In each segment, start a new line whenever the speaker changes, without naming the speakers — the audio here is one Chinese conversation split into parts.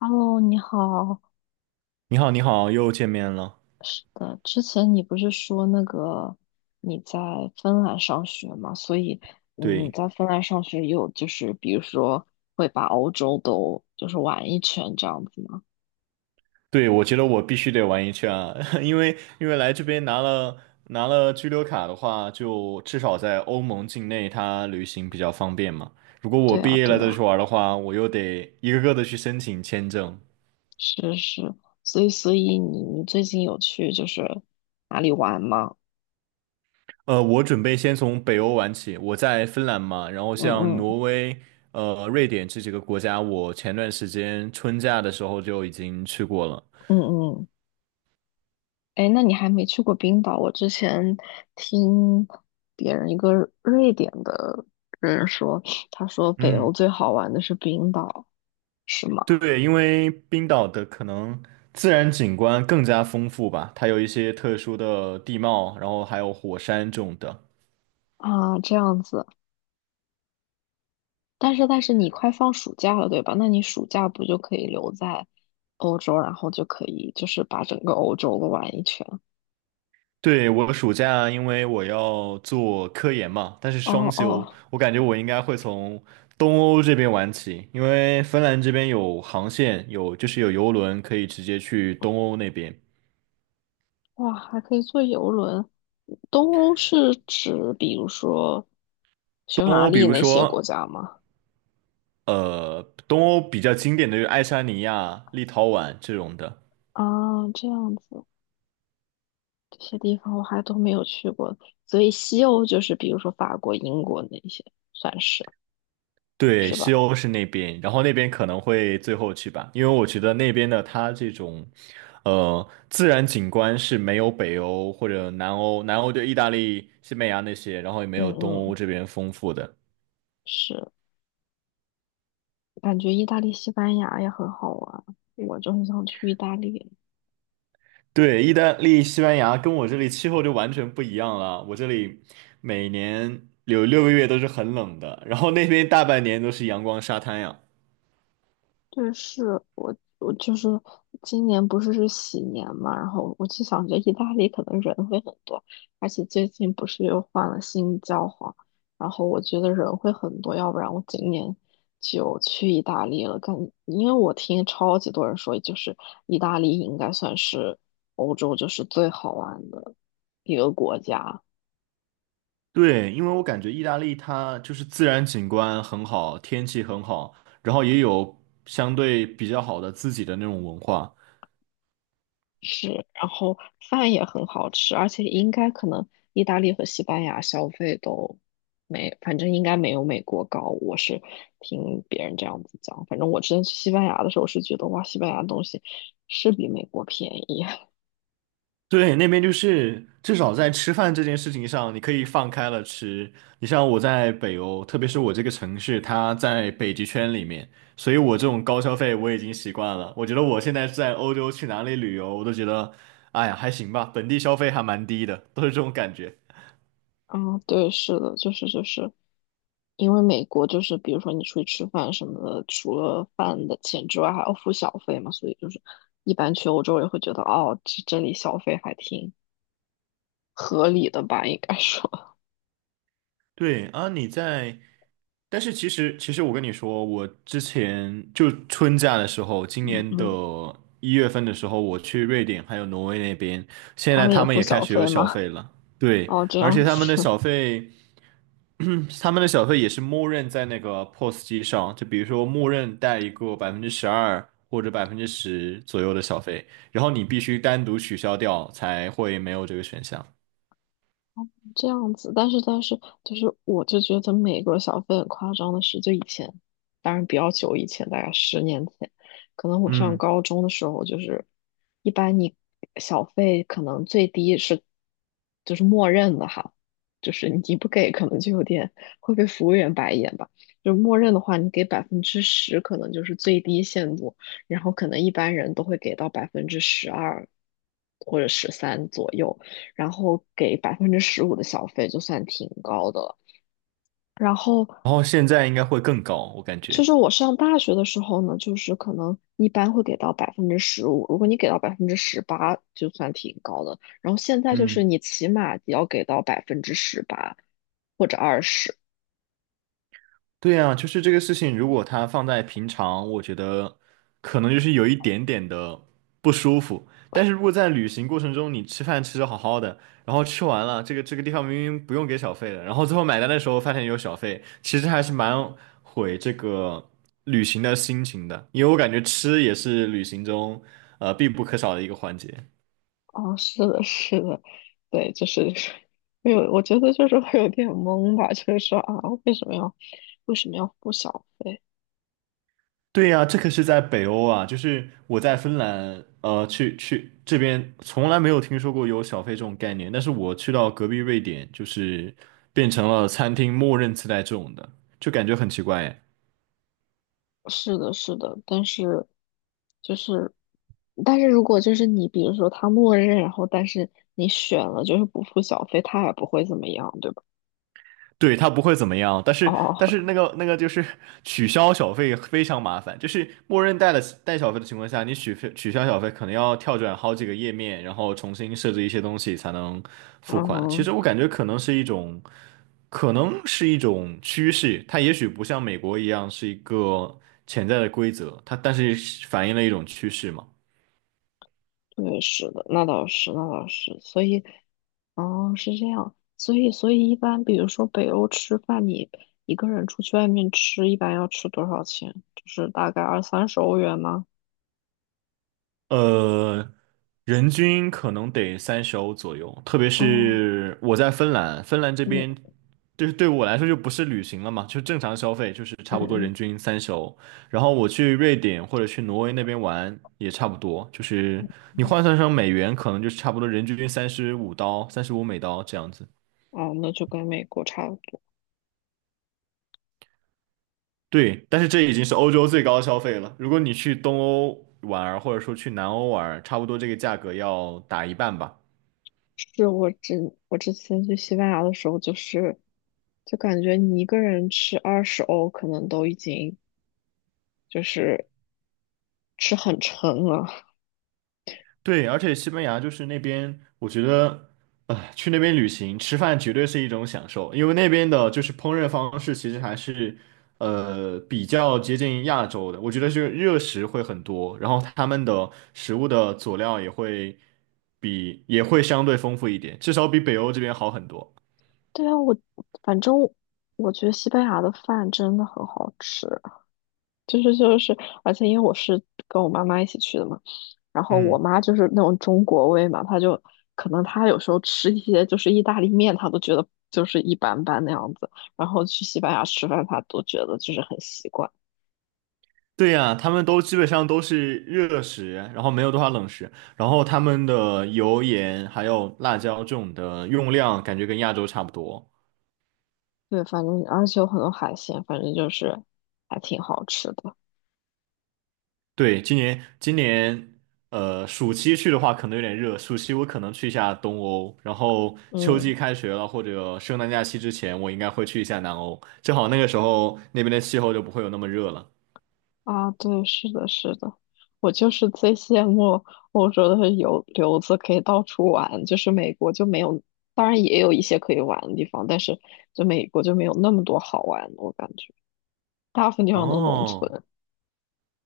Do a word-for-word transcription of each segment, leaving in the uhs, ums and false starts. Hello，你好。
你好，你好，又见面了。
是的，之前你不是说那个你在芬兰上学吗？所以嗯你
对，
在芬兰上学有就是比如说会把欧洲都就是玩一圈这样子吗？
对，我觉得我必须得玩一圈啊，因为因为来这边拿了拿了居留卡的话，就至少在欧盟境内，它旅行比较方便嘛。如果我
对
毕
啊，
业
对
了再去
啊，
玩的话，我又得一个个的去申请签证。
是是。所以所以你你最近有去就是哪里玩吗？
呃，我准备先从北欧玩起，我在芬兰嘛，然后
嗯
像
嗯
挪威、呃、瑞典这几个国家，我前段时间春假的时候就已经去过了。
嗯嗯。哎，诶那你还没去过冰岛？我之前听别人一个瑞典的人说，他说北欧
嗯，
最好玩的是冰岛，是吗？
对，因为冰岛的可能自然景观更加丰富吧，它有一些特殊的地貌，然后还有火山这种的。
啊，这样子。但是但是你快放暑假了，对吧？那你暑假不就可以留在欧洲，然后就可以就是把整个欧洲都玩一圈？
对，我暑假因为我要做科研嘛，但是双
哦
休，
哦，
我感觉我应该会从东欧这边玩起，因为芬兰这边有航线，有就是有游轮可以直接去东欧那边。
哇，还可以坐游轮。东欧是指比如说匈
东
牙
欧比
利
如
那些国
说，
家吗？
呃，东欧比较经典的就是爱沙尼亚、立陶宛这种的。
啊，这样子。这些地方我还都没有去过，所以西欧就是比如说法国、英国那些，算是
对，
是
西
吧？
欧是那边，然后那边可能会最后去吧，因为我觉得那边的它这种，呃，自然景观是没有北欧或者南欧，南欧就意大利、西班牙那些，然后也没
嗯
有东欧
嗯，
这边丰富的。
是，感觉意大利、西班牙也很好玩，我就很想去意大利。
对，意大利、西班牙跟我这里气候就完全不一样了，我这里每年有六个月都是很冷的，然后那边大半年都是阳光沙滩呀。
对，是我我就是今年不是是喜年嘛，然后我就想着意大利可能人会很多，而且最近不是又换了新教皇，然后我觉得人会很多，要不然我今年就去意大利了。感，因为我听超级多人说，就是意大利应该算是欧洲就是最好玩的一个国家。
对，因为我感觉意大利它就是自然景观很好，天气很好，然后也有相对比较好的自己的那种文化。
是，然后饭也很好吃，而且应该可能意大利和西班牙消费都没，反正应该没有美国高。我是听别人这样子讲，反正我之前去西班牙的时候是觉得哇，西班牙的东西是比美国便宜。
对，那边就是至少在吃饭这件事情上，你可以放开了吃。你像我在北欧，特别是我这个城市，它在北极圈里面，所以我这种高消费我已经习惯了。我觉得我现在在欧洲去哪里旅游，我都觉得，哎呀，还行吧，本地消费还蛮低的，都是这种感觉。
啊，对，是的，就是就是，因为美国就是比如说你出去吃饭什么的，除了饭的钱之外还要付小费嘛，所以就是一般去欧洲也会觉得哦，这这里消费还挺合理的吧，应该说。
对啊，你在但是其实，其实我跟你说，我之前就春假的时候，今
嗯
年的
嗯。
一月份的时候，我去瑞典还有挪威那边，现
他
在
们也
他们
付
也开
小
始有
费
小
吗？
费了。对，
哦，这
而
样
且他们的
子。
小费，嗯，他们的小费也是默认在那个 P O S 机上，就比如说默认带一个百分之十二或者百分之十左右的小费，然后你必须单独取消掉才会没有这个选项。
这样子，但是但是就是，我就觉得美国小费很夸张的是，就以前，当然比较久以前，大概十年前，可能我上
嗯，
高中的时候，就是一般你小费可能最低是就是默认的哈，就是你不给可能就有点会被服务员白眼吧，就默认的话，你给百分之十可能就是最低限度，然后可能一般人都会给到百分之十二或者十三左右。然后给百分之十五的小费，就算挺高的了。然后
然后现在应该会更高，我感
就
觉。
是我上大学的时候呢，就是可能一般会给到百分之十五，如果你给到百分之十八，就算挺高的。然后现在就是
嗯。
你起码也要给到百分之十八或者二十。
对呀，就是这个事情，如果它放在平常，我觉得可能就是有一点点的不舒服。但是如果在旅行过程中，你吃饭吃的好好的，然后吃完了，这个这个地方明明不用给小费的，然后最后买单的时候发现有小费，其实还是蛮毁这个旅行的心情的，因为我感觉吃也是旅行中呃必不可少的一个环节。
哦，是的，是的，对，就是没有，我觉得就是会有点懵吧，就是说啊，为什么要为什么要付小费？
对呀，这可是在北欧啊，就是我在芬兰，呃，去去这边从来没有听说过有小费这种概念，但是我去到隔壁瑞典，就是变成了餐厅默认自带这种的，就感觉很奇怪耶
是的，是的，但是就是，但是如果就是你，比如说他默认，然后但是你选了就是不付小费，他也不会怎么样，对吧？
对，他不会怎么样，但是但
哦，
是那个那个就是取消小费非常麻烦，就是默认带了带小费的情况下，你取费取消小费可能要跳转好几个页面，然后重新设置一些东西才能付款。其
嗯，
实我感觉可能是一种，可能是一种趋势，它也许不像美国一样是一个潜在的规则，它但是反映了一种趋势嘛。
对，是的，那倒是，那倒是，所以，哦，是这样，所以，所以一般比如说北欧吃饭，你一个人出去外面吃，一般要吃多少钱？就是大概二三十欧元吗？
呃，人均可能得三十欧左右，特别
哦，
是我在芬兰，芬兰这边
嗯
就是对我来说就不是旅行了嘛，就正常消费，就是
嗯
差不多人
嗯，
均三十欧。然后我去瑞典或者去挪威那边玩也差不多，就是你换算成美元，可能就是差不多人均三十五刀、三十五美刀这样子。
哦，那就跟美国差不多。
对，但是这已经是欧洲最高消费了。如果你去东欧玩儿，或者说去南欧玩儿差不多这个价格要打一半吧。
是我之我之前去西班牙的时候，就是就感觉你一个人吃二十欧，可能都已经就是吃很撑了。
对，而且西班牙就是那边，我觉得，呃，去那边旅行吃饭绝对是一种享受，因为那边的就是烹饪方式其实还是，呃，比较接近亚洲的。我觉得就是热食会很多，然后他们的食物的佐料也会比也会相对丰富一点，至少比北欧这边好很多。
对啊，我反正我觉得西班牙的饭真的很好吃，就是就是，而且因为我是跟我妈妈一起去的嘛，然后我
嗯，
妈就是那种中国胃嘛，她就可能她有时候吃一些就是意大利面，她都觉得就是一般般那样子，然后去西班牙吃饭，她都觉得就是很习惯。
对呀，他们都基本上都是热食，然后没有多少冷食，然后他们的油盐还有辣椒这种的用量感觉跟亚洲差不多。
对，反正而且有很多海鲜，反正就是还挺好吃的。
对，今年今年呃暑期去的话可能有点热，暑期我可能去一下东欧，然后秋季
嗯，
开学了或者圣诞假期之前，我应该会去一下南欧，正好那个时候那边的气候就不会有那么热了。
啊，对，是的，是的，我就是最羡慕欧洲的游留子可以到处玩，就是美国就没有，当然也有一些可以玩的地方，但是就美国就没有那么多好玩的，我感觉大部分地方都是农
哦
村。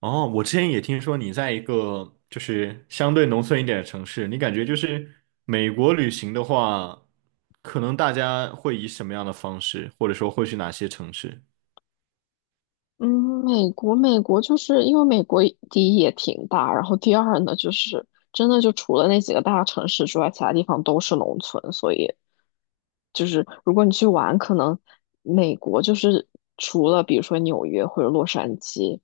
哦，我之前也听说你在一个就是相对农村一点的城市，你感觉就是美国旅行的话，可能大家会以什么样的方式，或者说会去哪些城市？
嗯，美国，美国就是因为美国第一也挺大，然后第二呢，就是真的就除了那几个大城市之外，其他地方都是农村，所以就是如果你去玩，可能美国就是除了比如说纽约或者洛杉矶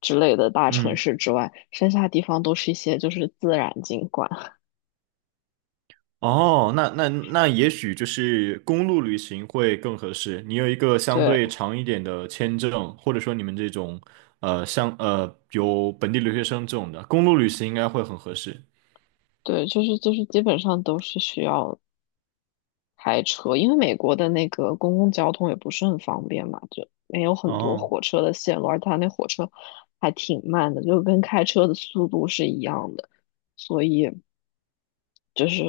之类的大城
嗯。
市之外，剩下地方都是一些就是自然景观，
哦，那那那也许就是公路旅行会更合适。你有一个相
对
对长一点的签证，或者说你们这种呃像呃有本地留学生这种的，公路旅行应该会很合适。
对，就是就是基本上都是需要开车，因为美国的那个公共交通也不是很方便嘛，就没有很多
哦，
火车的线路，而它那火车还挺慢的，就跟开车的速度是一样的，所以就是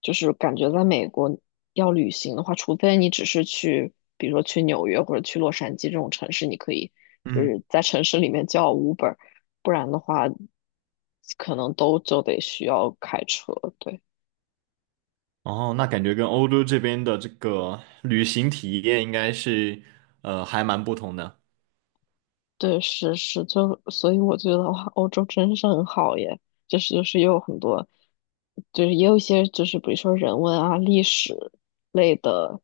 就是感觉在美国要旅行的话，除非你只是去，比如说去纽约或者去洛杉矶这种城市，你可以就
嗯，
是在城市里面叫 Uber，不然的话可能都就得需要开车，对。
哦，那感觉跟欧洲这边的这个旅行体验应该是呃还蛮不同的。
对，是是，就所以我觉得哇，欧洲真是很好耶，就是就是也有很多，就是也有一些就是比如说人文啊、历史类的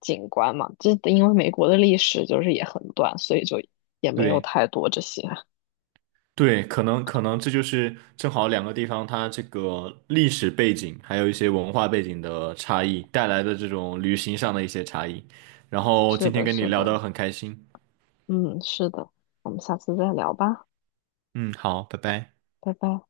景观嘛，这因为美国的历史就是也很短，所以就也没有
对。
太多这些。
对，可能可能这就是正好两个地方它这个历史背景，还有一些文化背景的差异带来的这种旅行上的一些差异。然后
是
今天
的，
跟你
是
聊得
的，
很开心，
嗯，是的，我们下次再聊吧，
嗯，好，拜拜。
拜拜。